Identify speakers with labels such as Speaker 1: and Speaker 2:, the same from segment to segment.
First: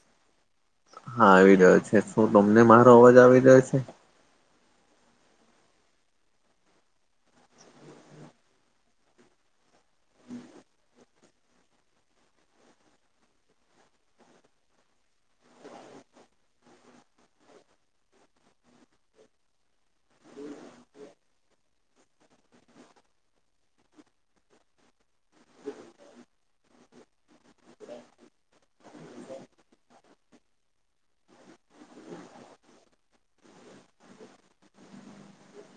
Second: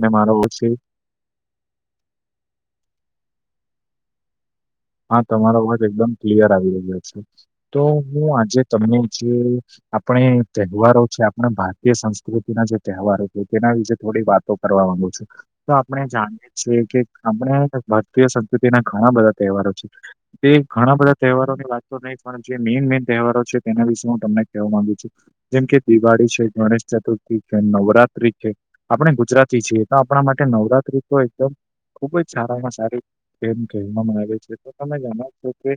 Speaker 1: ને મારો [unintelligible]
Speaker 2: હા આવી રહ્યો છે શું તમને મારો અવાજ આવી રહ્યો છે.
Speaker 1: હા તમારા અવાજ એકદમ ક્લિયર આવી રહ્યો છે તો હું આજે તમને જે આપણે તહેવારો છે આપણા ભારતીય સંસ્કૃતિના જે તહેવારો છે તેના વિશે થોડી વાત તો કરવા માંગુ છે તો આપણે જાણીએ છીએ કે આપણે ભારતીય સંસ્કૃતિના ઘણા બધા તહેવારો છે. તે ઘણા બધા તહેવારોની વાત તો નહી પણ જે મેઈન મેન તહેવારો છે તેના વિશે હું તમને કહેવા માંગુ છું. જેમ કે દિવાળી છે ગણેશ ચતુર્થી નવરાત્રી છે. આપણે ગુજરાતી છીએ તો આપણા માટે નવરાત્રી તો એકદમ ખુબ જ સારામાં સારી ગેમ કહેવામાં આવે છે તો તમે જાણો છો કે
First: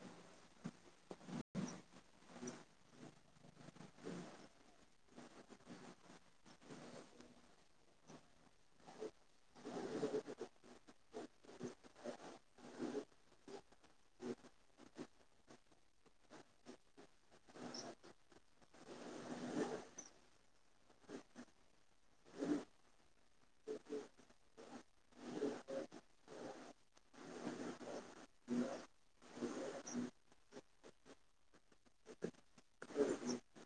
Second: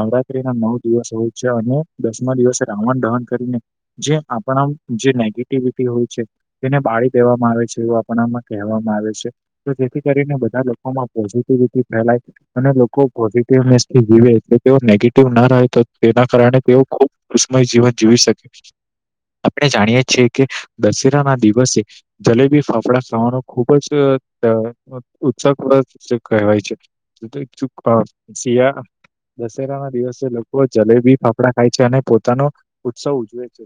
Speaker 1: નવરાત્રી ના નવ દિવસ હોય છે અને દસમા દિવસે રાવણ દહન કરીને જે આપણા જે નેગેટિવિટી હોય છે. તેને બાળી દેવામાં આવે છે એવું આપણામાં કહેવામાં આવે છે. તો જેથી કરીને બધા લોકોમાં પોઝિટિવિટી ફેલાય અને લો કો પોઝિટિવ [unintelligible] જીવે એટલે તેઓ નેગેટિવ ના રહે તો તેના કારણે તેઓ ખૂબ ઉષ્મય જીવન જીવી શકે આપણે જાણીએ છીએ કે દશેરા ના દિવસે જલેબી ફાફડા ખાવાનો ખુબ જ ઉત્સકો કહેવાય છે [unintelligible] શિયાળા દશેરા ના દિવસે લોકો જલેબી ફાફડા ખાય છે અને પોતાનો ઉત્સવ ઉજવે છે.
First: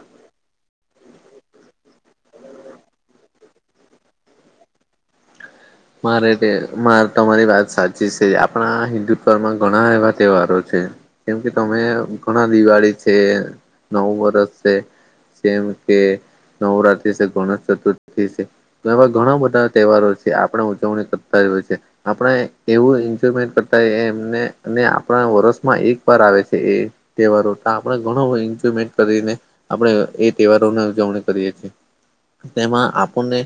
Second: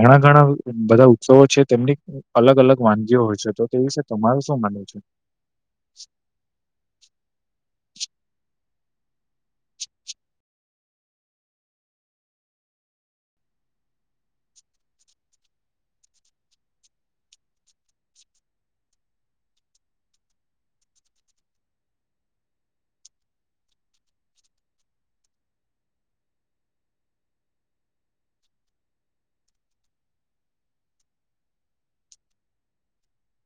Speaker 1: ઘણા ઘણા બધા ઉત્સવો છે તેમની અલગ અલગ વાનગીઓ હોય છે તો તે વિશે તમારું શું માનવુ છે.
Speaker 2: મારેતે માર તમારી વાત સાચી છે, આપણા હિન્દુત્વમાં ઘણા એવા તહેવારો છે. કેમ કે તમે ઘણા દિવાળી છે નવું વર્ષ છે જેમ કે નવરાત્રી શે, ગણેશ ચતુર્થી શે, તો એવા ઘણા બધા તહેવારો છે. આપ પણ ઉજવણી કરતા હોય છે. આપણે એવું એન્જોયમેન્ટ કરતા એમને અને આપણા વર્ષમાં એક વાર આવે છે એ તહેવારો આપણેે ઘણો એન્જોયમેન્ટ કરીને આપડણે એ તહેવારોની ઉજવણી કરીએ છીએ. તેમાં આપણને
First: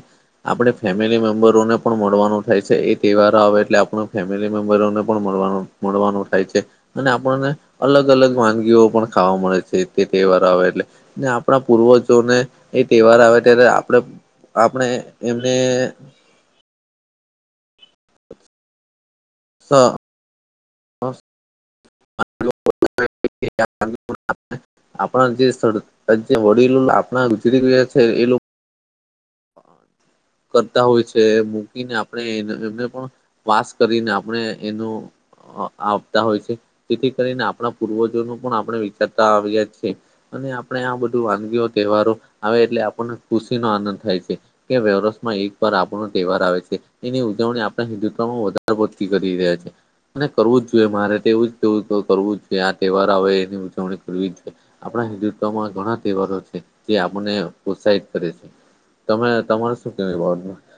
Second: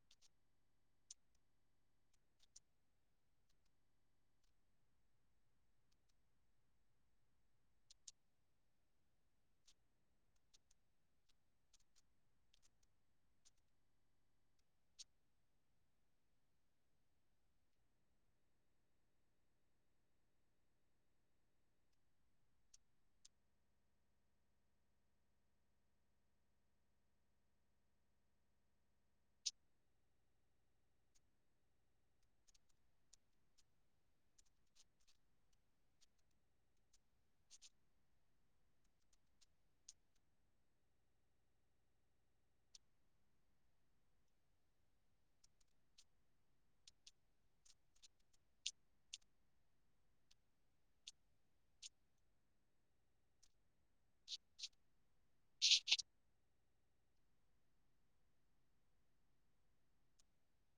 Speaker 2: આપણે ફેમિલી મેમ્બરોને પણ મળવાનું થાય છે, એ તહેવારો આવે એટલે આપણે ફેમિલી મેમ્બરોને પણ મળવા મળવાનું થાય છે. અને આપણને અલગ અલગ વાનગીઓ પણ ખાવા મળે છે, તે તહેવારો આવે એટલે. ને આપણા પૂર્વજોને એ તહેવાર આવે ત્યારે આપણે આપણે એમને સ [unintelligible]
Speaker 1: [inaudible]
Speaker 2: આપણા જે સ્થળ જે વડીલો આપણા ગુજરી ગયા છે એ લોક કરતા હોય છે મૂકીને આપણે એમને પણ વાસ કરીને આપણે એનો આવતા હોય છે, તેથી કરીને આપણા પૂર્વજોનો પણ આપણે વિચારતા આવ્યા છે. અને આપણે આ બધું વાનગીઓ તહેવારો આવે એટલે આપણને ખુશી નો આનંદ થાય છે. કે વ્યવ રસ્ માં એક વાર આપણો તહેવાર આવે છે, એની ઉજવણી આપણા હિન્દુત્વમાં વધારે પડતી કરી રહ્યા છે. અને કરવું જ જોઈએ, મારે તો એવું જવું કરવું જ જોઈએ આ તહેવાર આવે એ જવણી કરવીજ જોઈએ, આપણા હિન્દુત તમા ઘણા તહેવારો છે, જે આપને પ્રત્સાહિત કરે છે, તમે તમા [unintelligible]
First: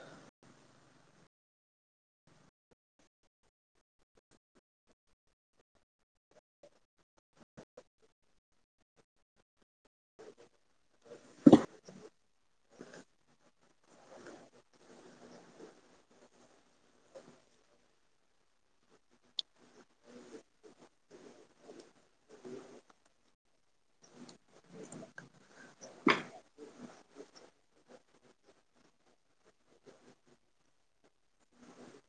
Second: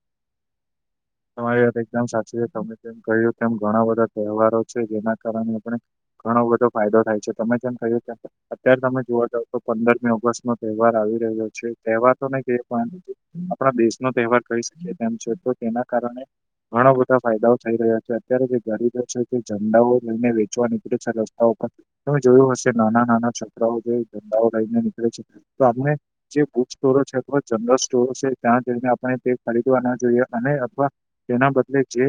Speaker 1: તમારી વાત એકમ સાચી છે, તમે તેમ કહ્યું તેમ ઘણા બધા તહેવારો છે, જેના કારણે આપણે ઘણો બધો ફાયદો થાય છે, તમે જેમ કય્યું તે અત્યારે તમે જોવા જાવ તો પંદરમી ઓગસ્ટ નો તહેવાર આવી રહ્યો છે, તહેવારો ને કે [unintelligible] આપણા દેશનો તહેવાર કહી શકીએ તેમ છે, તો તેના કારણે ઘણા બધા ફાયદાઓ થઈ રહ્યા છે, અત્યારે જે દરિદ્ર છે તે ઝંડાઓ લઈને વેચવા નીકળે છે રસ્તા ઉપર તમે જોયું હશે નાના નાના છોકરાઓ જે ઝંડાઓ લઈને નીકળે છે, તો આપને જે બુક સ્ટોરો છે, અથવા જનરલ સ્ટોરો છે, ત્યાં જઈને આપણે તે ખરીદવા ના જોઈએ અને પણ તેના બદલે જે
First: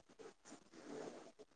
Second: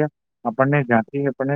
Speaker 1: આપણને જ્યાંથી આપને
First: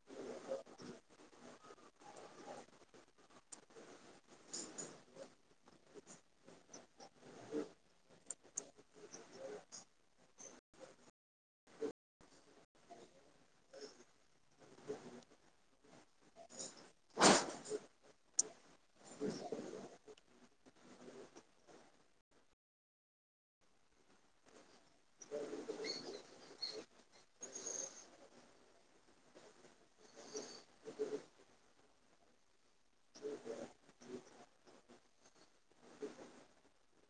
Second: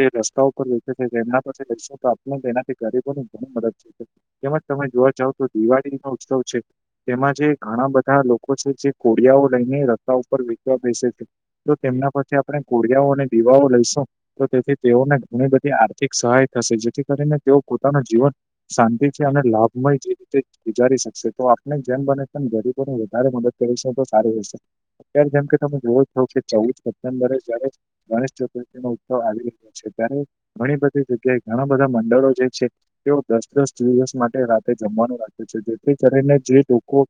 Speaker 1: જે રસ્તા ઉપર વેચે છે એમના પાસે જઈશું તો આપણ એનાથી ગરીબોની ઘણી મદદ થઈ [unintelligible] તેમજ તમે જોવા જાવ તો દિવાળી નો ઉત્સવ છે તેમાં જે ઘણા બધા લોકો છે જે કોડિયાઓ લઈને રસ્તા ઉપર વેચવા બેસે છે. તો તેમના પાછે આપણે કોળિયાઓ અને દીવાઓ લઈશું તો તેથી તેઓને ઘણી બધી આર્થિક સહાય થશે જેથી કરીને તેઓ પોતાનું જીવન શાંતિ થી અને લાભમય જે રીતે ગુજારી શકશે તો આપણે જેમ બને તેમ ગરીબોને વધારે મદદ કરીશું તો સારું રેશે, અત્યારે જેમ કે તમે જોવો છો કે ચૌદ સપ્ટેમ્બરે જયારે ગણેશ ચતુર્થી નો ઉત્સવ આવી રહ્યો છે, ત્યારે ઘણી બધી જગ્યાએ ઘણા બધા મંડળો જે છે તેઓ દસ દસ દિવસ માટે રાતે જમવાનું રાખે છે, જેથી કરીને જે લોકો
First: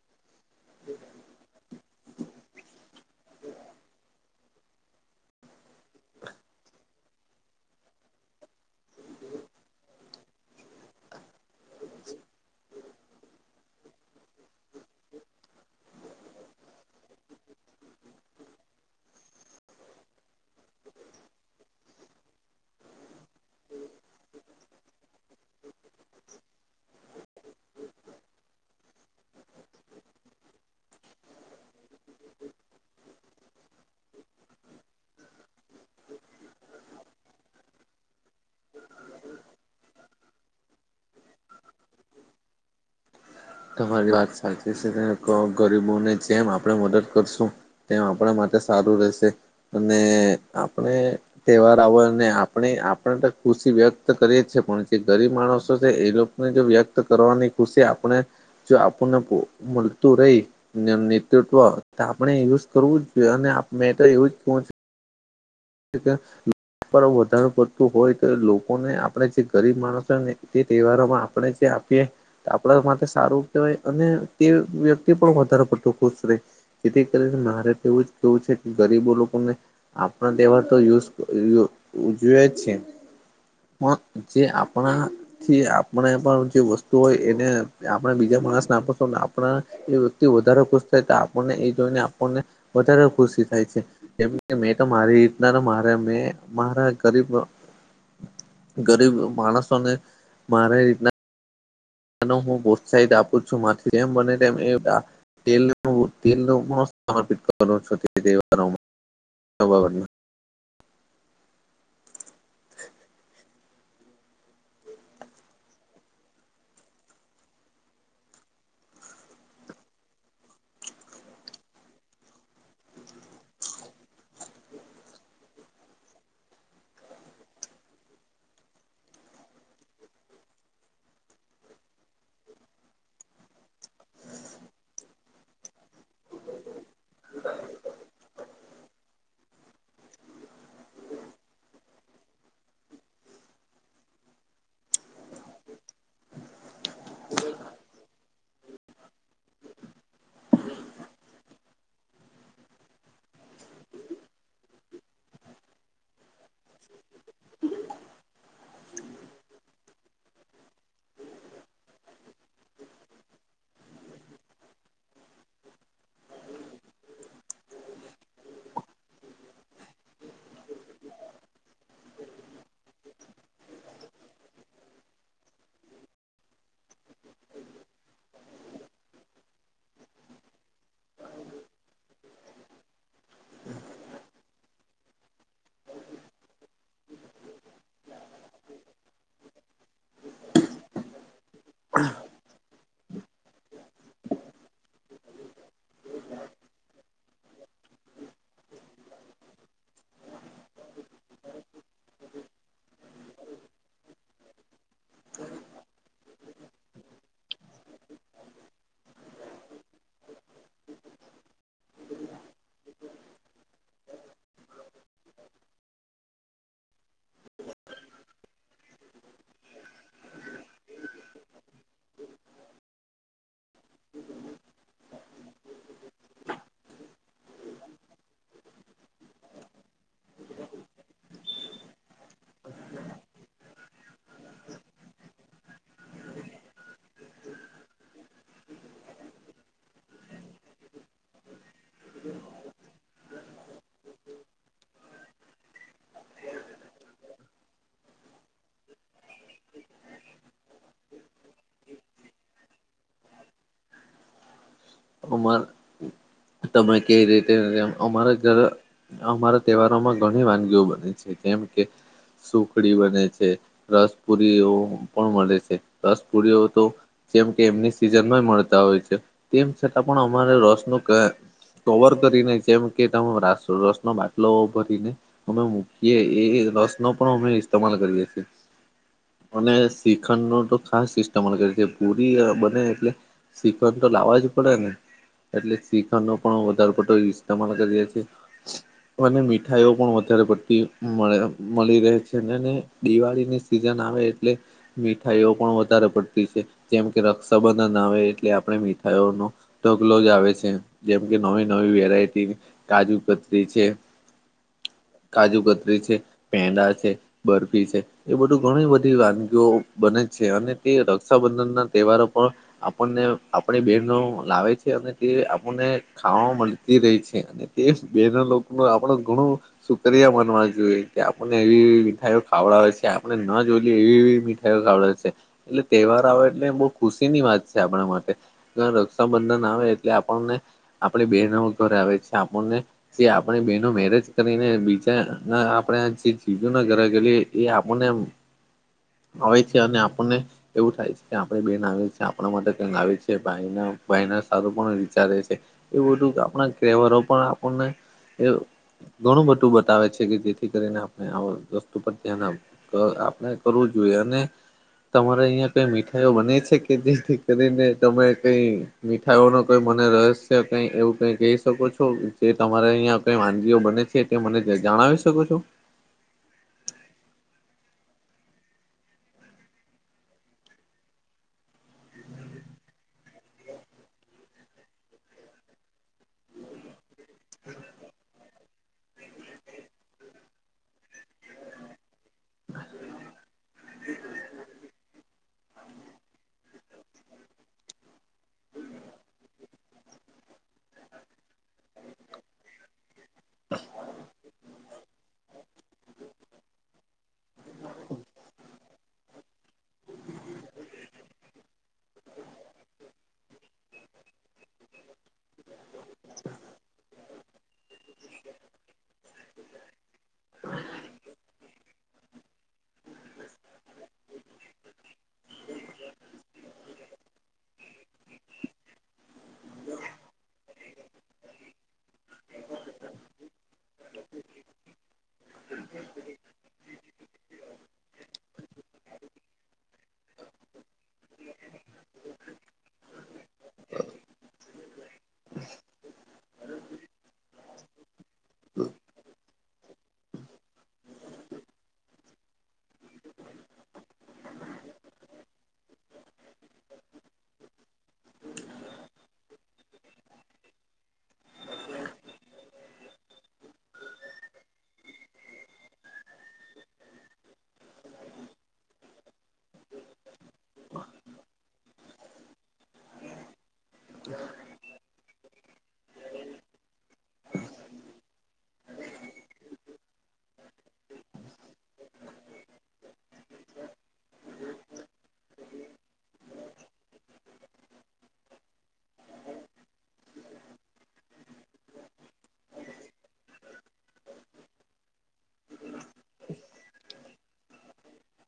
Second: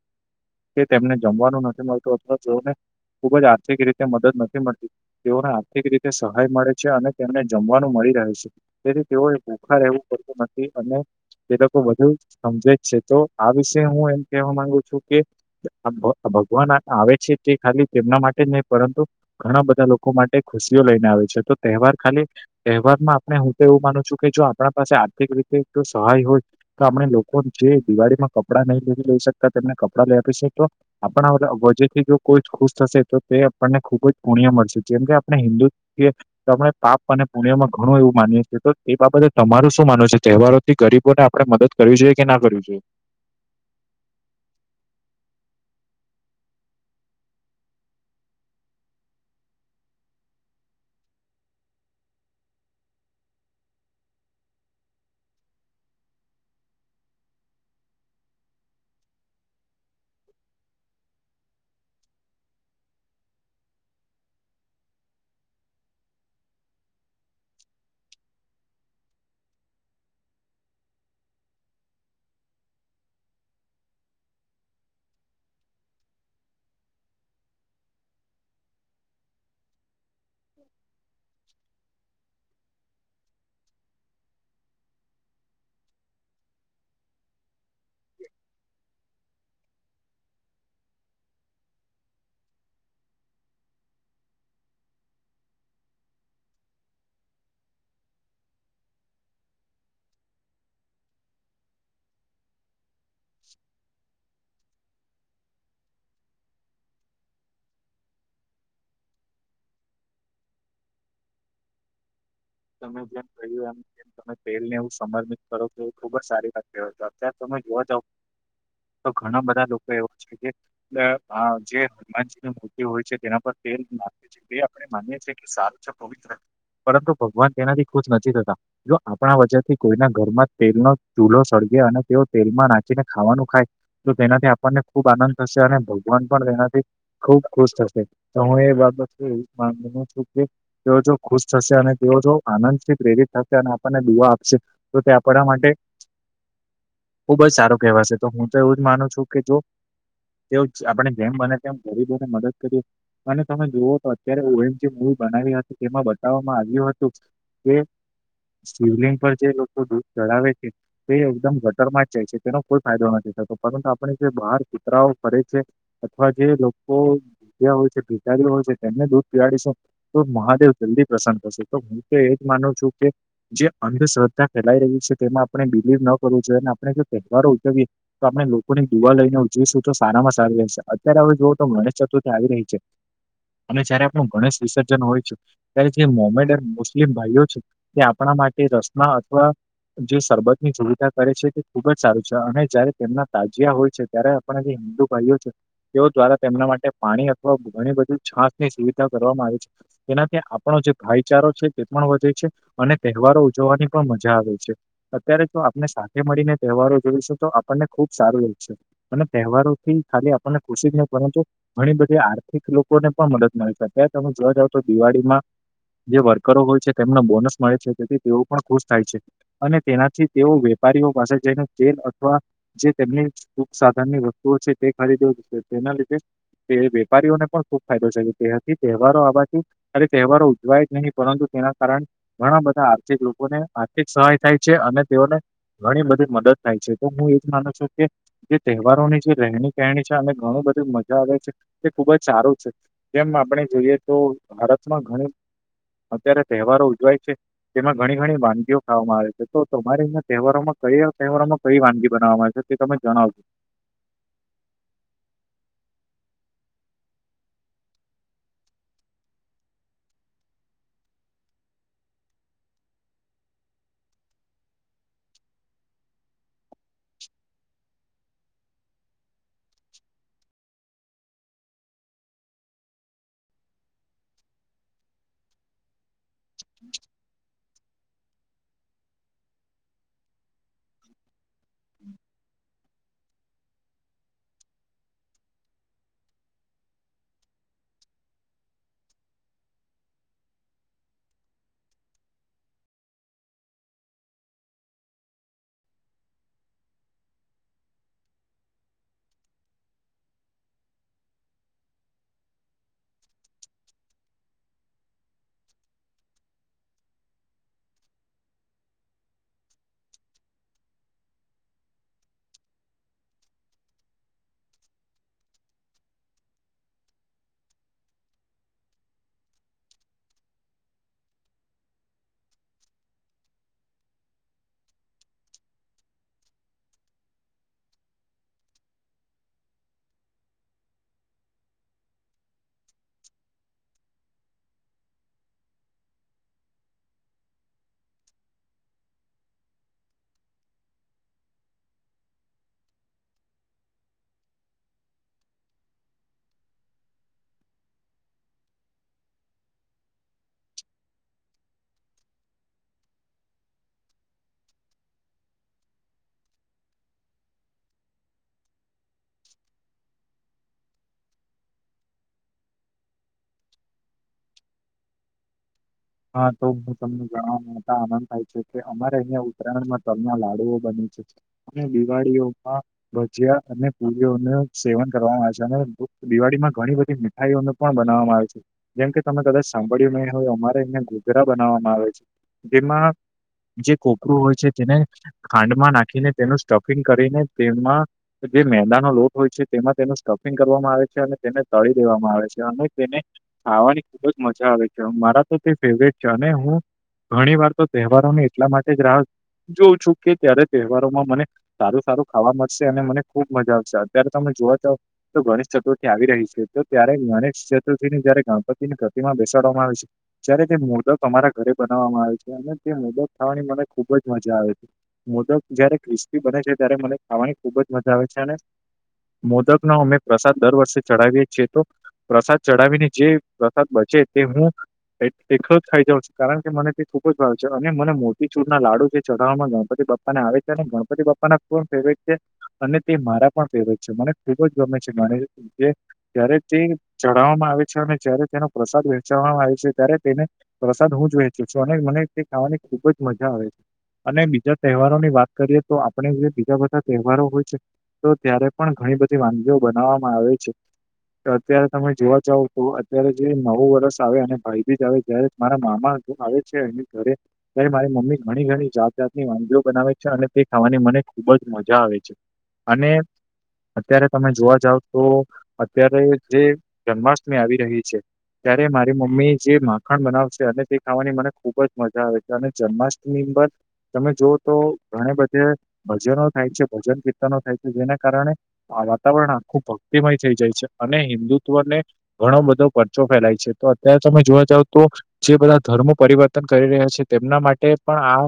Speaker 1: કે તેમને જમવાનું નથી મળતું, અથવા જેઓને ખુબજ આર્થિક રીતે મદદ નથી મળતી તેઓને આર્થિક રીતે સહાય મળે છે અને તેમને જમવાનું મળી રહે શે. તેથી તેઓએ ભૂખા રહેવું પડતું નથી, અને એ લોકો વધુ સમજે જ છે, તો આ વિશે હું એમ કેહેવા માંગુ છું કે કે અનભ ભગવાન આવે છે તે ખાલી તેમના માટે નહી પરંતુ ઘણા બધા લોકો માટે ખુશીઓ લઈને આવે છે, તો તહેવાર ખાલી તહેવારમાં આપણે હું તો એવું માનું છું કે જો આપણા પાસે આર્થિક રીતે જો સહાય હોય તો આપણે લોકો ને જે દિવાળી માં કપડા નહી [unintelligible] લઈ શકતા તેમને કપડાં લઈ આપીશુ કે આપણા વજે થી જો કોઈ જ ખુશ થશે તો તે- - આપણને ખુબ જ પુણ્ય મળશે જેમ કે આપણે હિન્દુ- - તમે પાપ અને પુણિયામાં ઘણું એવું માનીએ છીએ તો એ બાબતે તમારું શું માનો છો તહેવારો- - થી ગરીબો ને આપણે મદદ કરવી જોઈએ કે ના કરવી જોઈએ?
Speaker 2: તમારી વાત સાચી છે ગરીબોને જેમ આપણે મદદ કરશું- - તેમ આપણા માટે સારું રહેશે અને આપણે- - તહેવાર આવેને આપણે આપણે તો ખુશી વ્યક્ત કરીએ પણ જે ગરીબ માણસો છે એ લોકો- - જો વ્યક્ત કરવાની ખુશી આપણે- - જો આપણને મળલતું રહી- - નેતૃત્વ તો આપણે યુજ કરવું જ જોઈએ અને મેં તો એવું જ- - [unintelligible] વધારું પડતું હોય તો લોકોને આપણે જે ગરીબ માણસો ને તે તહેવારોમાં આપણે- - આપીએ- - આપડા માટે સારું કહેવાય અને તે વ્યક્તિ પણ વધારે બધું ખુશ રહે- - જેથી કરીને મારે તો એવું જ કેવું છે કે ગરીબો લોકોને- - તહેવાર તો યુઝ ઉજ છે- - જે આપણા- - થી આપણે પણ જે વસ્તુ હોય એને આપણે બીજા માણસ ના આપશું આપણે- - એ વ્યક્તિ વધારે ખુશ થાય તો આપણને એ જોઈને આપણને વધારે ખુશી થાય છે. કેમ કે મેં તો મારી રીતના તો મારે મેં મારા ગરીબ- - ગરીબ માણસોને મારે રીતના- - હું પ્રોત્સાહિત આપું છું માંથી જેમ બને તેમ - - તલ તલ સમર્પિત કર- -
Speaker 1: તમે જેમ કહ્યું એમ- - તમે તેલને એવું સમર્પિત કરો તો એ ખુબ જ સારી વાત કહેવાય છે અત્યારે તમે જોવા જાવ- - તો ઘણા બધા લોકો એવા છે કે- - જે હનુમાનજીની મૂર્તિ હોય છે તેના પર તેલ ના- - આપણે માનીએ છી સારું છે પવિત્ર પરંતુ ભગવાન તેનાથી ખુશ નથી થતા- - જો આપણા વચન થી કોઈના ઘરમાં તેલનો ચૂલો સળગે અને તેઓ તેલમાં નાચીને ખાવાનું ખાય- - તો તેનાથી આપણને ખુબ આનંદ થશે અને ભગવાન પણ તેનાથી- - ખુબ ખુશ થશે તો હું એ બાબત છું કે તેઓ જો ખુશ થશે અને- - તેઓ જો આનંદથી પ્રેરિત થશે અને આપણને દુઆ આપશે તો તે આપણા માટે- - ખુબજ સારો કહેવાશે તો હું તો એવું જ માનું છું કે જો- - તે આપણે જેમ બને તેમ ગરીબોને મદદ કરીએ. અને તમે જુઓ તો અત્યારે ઓ એમ જે મવી બનાવી હતી એમાં બતાવવામાં આવ્યું હતું- - કે સિવલિંગ પર જે લોકો દૂધ ચડાવે છે. તે એકદમ ગટરમાં જ જાય છે તેનો કોઈ ફાયદો નથી થતો પરંતુ આપણે જે બહાર કુતરાઓ ફરે છે- - અથવા જે લોકો ભધ્યા હોય છે બેચારીઓ હોય છે તેમને દૂધ પીવાડીશ- - તો મહાદેવ જલ્દી પ્રસન કરશે તો હું તો એજ માનું છું કે- - જે અંધશ્રદ્ધા ફેલાઈ રહી છે તેમાં આપણે બિલીવ ના કરવું જોઈએ અને આપણે તહેવારો ઉજવીએ- - તો આપણે લોકોની દુઆ લઈને ઉજવીશું તો સારામાં સારું રહેશે અત્યારે હવે જોઓ તો ગણેશ ચતુર્થી આવી રહી છે- - અને જયારે આપણું ગણેશ વિસર્જન હોય છે ત્યારે જે મોમેડર- - મુસ્લિમ ભાઈઓ છે તે આપણા માટે રસના અથવા- - જે શરબતની સુવિધા કરે છે તે ખુબ જ સારું છે અને જયારે તેમના તાજિયા હોય છે- - ત્યારે આપણા જે હિન્દુ ભાઈઓ છે. તેઓ દ્વારા તેમના માટે પાણી અથવા ઘણી બધી છાાસની સુવિધા કરવામાં આવે છે. તેનાથી આપણા જે ભાઈ. વિચારો છે તે પણ વધે છે અને તહેવારો ઉજવવાની પણ મજા આવે છે. અત્યારે જો આપને સાથે મળીને તહેવારો જોઈશું તો આપણને ખુબ સારું લશે અને તહેવારો થી ખાલી આપણને ખુશી જ નહી પરંતુ. ઘણી બધી આર્થિક લોકોને પણ મદદ મળે છે અત્યારે તમે જોવા જાવ તો દિવાળીમાં જે વર્કરો હોય છે તેમને બોનસ મળે છે તેથી તેઓ પણ ખુશ થાય છે. અને તેનાથી તેઓ વેપારીઓ પાસે જઈને તેલ અથવા જે તેમની સુખ સાધનની વસ્તુઓ છે તે ખરીદશે તેના લીધે તે વેપારીઓને પણ ખુબ ફાયદો છે કે તેથી તહેવારો આવવાથી અને તહેવારો ઉજવાય નહી પરંતુ તેના કારણે ઘણા બધા આર્થિક લોકોને આર્થિક સહાય થાય છે અને તેઓને ઘણી બધી મદદ થાય છે તો હું એજ માનો છું કે જે તહેવારોની જે રહેણી કહેણી છે અને ઘણું બધું મજા આવે છે. તે ખુબ જ સારું છે જેમ આપણે જોઈએ તો ભારતમાં ઘણ અત્યારે તહેવારો ઉજવાય છે. તેમાં ઘણી ઘણી વાનગીઓ ખાવામાં આવે છે તો તમારે અં તહેવારોમાં ક તહેવારોમાં કઈ વાનગી બનાવામાં આવે છે. તે તમે જણાવજો
Speaker 2: અમા તમે કવી રીતે અમારા ઘર અમારા તહેવારોમાં ઘણી વાનગીઓ બને છે કેમ કે સુખડી બને છે રસ પુરીઓ પણ મળે છે રસ પુરીઓ તો જેમ કે એમની સિઝન નય મળતા હોય છે તેમ છતાં પણ અમારે રસ ન કવર કરીને જેમ કે ત રસ ન બાટલો ભરીને અમે મૂકીએ એ રસ નો પણ અમે ઇસ્તેમાલ કરીએ છીએ. અને શીખણ ન તો ખાસ સિસ્ટમ પૂરી બને એટલે શિકન તો લાવવા જ પડેને એટલે શિખર ન પણ વધારે પો ઇસ્માલ કરીએ છી અને મીઠાઈઓ પણ વધારે પડતી મળે મળી રહે છે. દિવાળીની સિઝન આવે એટલે મીઠાઈઓ પણ વધારે પડતી છે જેમ કે રક્ષાબંધન આવે એટલે આપણે મીઠાઈઓ ન કલોજ આવે છે જેમ કે નવી નવી વેરાયટી કાજુ પતરી છે. કાજુ કતરી છે, પેંડા છે, બરફી છે. એ બધું ઘણી બધી વાનગીઓ બને છે અને તે રક્ષાબંધન ના તહેવારો પણ આપણને આપણી બેન ન લાવે છે અને તે આપણને ખાવાવામાં મળતી રહી છે. એ બેન લોકો ન આપડ ઘણું શુક્રિયા માનવા જોઈએ કે આપણને એવીવી મીઠાઈઓ ખાવડાવે છે આપણે ન જોઈએ એવીવી મઠ ખડે છે એટલે તહેવાર આવે એટલે બહ ખુશી ની વાત છે આપણા માટે બંધન આવે એટલે આપણને આપ બહેનો ઘરે આવે છે આપણને એ આપણી બહેનો મેરેજ કરીને બીજા આપણે જે જીજું ને ઘરે કેે એ આપણને
Speaker 1: [inaudible]
Speaker 2: આવે છે અને આપણને એવું થાય છે કે આપે બેહેન આવી છેએ આપણા માટે કક આવે છે ભાઈના ભાઈ સારું પણ વિચારે છે એ બધું આપણા ટવરો પણ આપણને ઘણું બધું બતાવે છે કે જેથી કરીને આપણે આ વસ્તુ પર ધ્યાન આપ આપણે કરવું જોઈએ અને તમારે અહિયાં કઈ મીઠાઈઓ બને છે કે જેથી કરીને તમે કઈ મીઠાઈઓ ન કઈ મને રહસ્ય કઈ એવું કઈ કહી શકો છો જે તમારે અહીં કઈ વાનગીઓ બને છે. તે મને જણાવી શકો છો.
Speaker 1: હા તો હું તમને જાણવા આનંદ થાય છ કે અમારે અહિયાં ઉત્તરાયણમાં તલના લાડુઓ બની છે. અને દિવાળીઓમાં ભજીયા અને પુલીઓનું સેવન કરવામાં આવે છે અને દિવાળી માં ઘણી બધી [unintelligible] પણ બનાવવામાં આવે છે જેમ કે તમે કદાચ સાંભળ્યું નહીં હોય અમારે ગોધરા બનાવામાં આવે છે જેમાં જે કોપરું હોય છે તેને ખાંડમાં નાખીને તેનું સ્ટફિંગ કરીને તેમાં જે મેદાનો લોટ હોય છે તેમાં તેનું સ્કફિંગ કરવામાં આવે છે અને તેને તળી દેવામાં આવે છે અને તેને આવાની ખુબ જ મજા આવે છે મારા તે ફેવરેટ છે અને હું ઘણી વાર તો તહેવારોને એટલા માટે જ રાહ જોઉં છું કે ત્યારે તહેવારોમાં મને સારું સારું ખાવા મળશે અને મને ખુબ મજા આવશે અત્યારે તમે જોવોતો તો ગણેશ ચતુર્થી આવી રહી છે તો ત્યારે ગણેશ ચતુર્થી ને જયારે ગણપતિની પ્રતિમાં બેસાડવામાં આવે છે જયારે તે મુર્દો તમારા ઘરે બનાવવામાં આવે છે અને તે મોદક ખાવાની મને ખુબ જ મજા આવી હતી મોદક જયારે ક્રિસ્પી બને છે ત્યારે મને ખાવાની ખુબ જ મજા આવે છે અને મોદકનો અમે પ્રસાદ દર વર્ષે ચઢાવીએ છીએ તો પ્રસાદ ચડાવીને જે પ્રસાદ બચે તે હું [unintelligible] ખાઈ જાવ છે કારણ કે મને તે ખોક જ ભાવે છે અને મને મો મોતીચૂર ના લાડુ છે ચઢાવવામાં ગણપતિપાને આવે છે અને ગણપતિ બપ્પાને પણ ફેવરેટ છે અને તે મારા પણ ફેવરેટ છે મને ખુબ જ ગમે છે ત્યારે તે ચઢાવવામાં આવે છે અને જયારે તેનો પ્રસાદ વહેંચવામાં આવે છે ત્યારે તેને પ્રસાદ હું જ વેચું છું અને મને તે ખાવાની ખુબ જ મજા આવે છે અને બીજા તહેવારોની વાત કરીએ તો આપણે જે બીજા બધા તહેવારો હોય છે તો ત્યારે પણ ઘણી બધી વાનગીઓ બનાવવામાં આવે છે તો અત્યારે તમે જોવા જાવ તો અત્યારે જે નવું વરષ આવે અને ભાંઈ બીજ આવે જ્યારે મારા મામા આવે છે એ ઘરે ત્યારે મારી મમ્મી ઘણી ઘણી જાત જાતની વાનગીઓ બનાવે છે અને તે ખાવાની મને ખુબ જ મજા આવે છે અને અત્યારે તમે જોવા જાવ તો અત્યારે જે જન્માષ્ટમી આવી રહી છે ત્યારે મારી મમ્મી જે માખણ બનાવશે અને તે ખાવાની મને ખુબ જ મજા આવે છે અને જન્માષ્ટમી [unintelligible] તમે જોવ તો ઘણી બધે ભજનો થાય છે ભજન કીર્તનો થાય છે જેના કારણે આ વાતાવરણ આખું ભક્તિમય થઈ જાય છે અને હિન્દુત્વને ઘણો બધો પરર્ચો ફેલાય છે તો અત્યારે તમે જોવા જાવ તો જે બધા ધર્મો પરિવર્તન કરી રહ્યા છે તેમના માટે પણ આ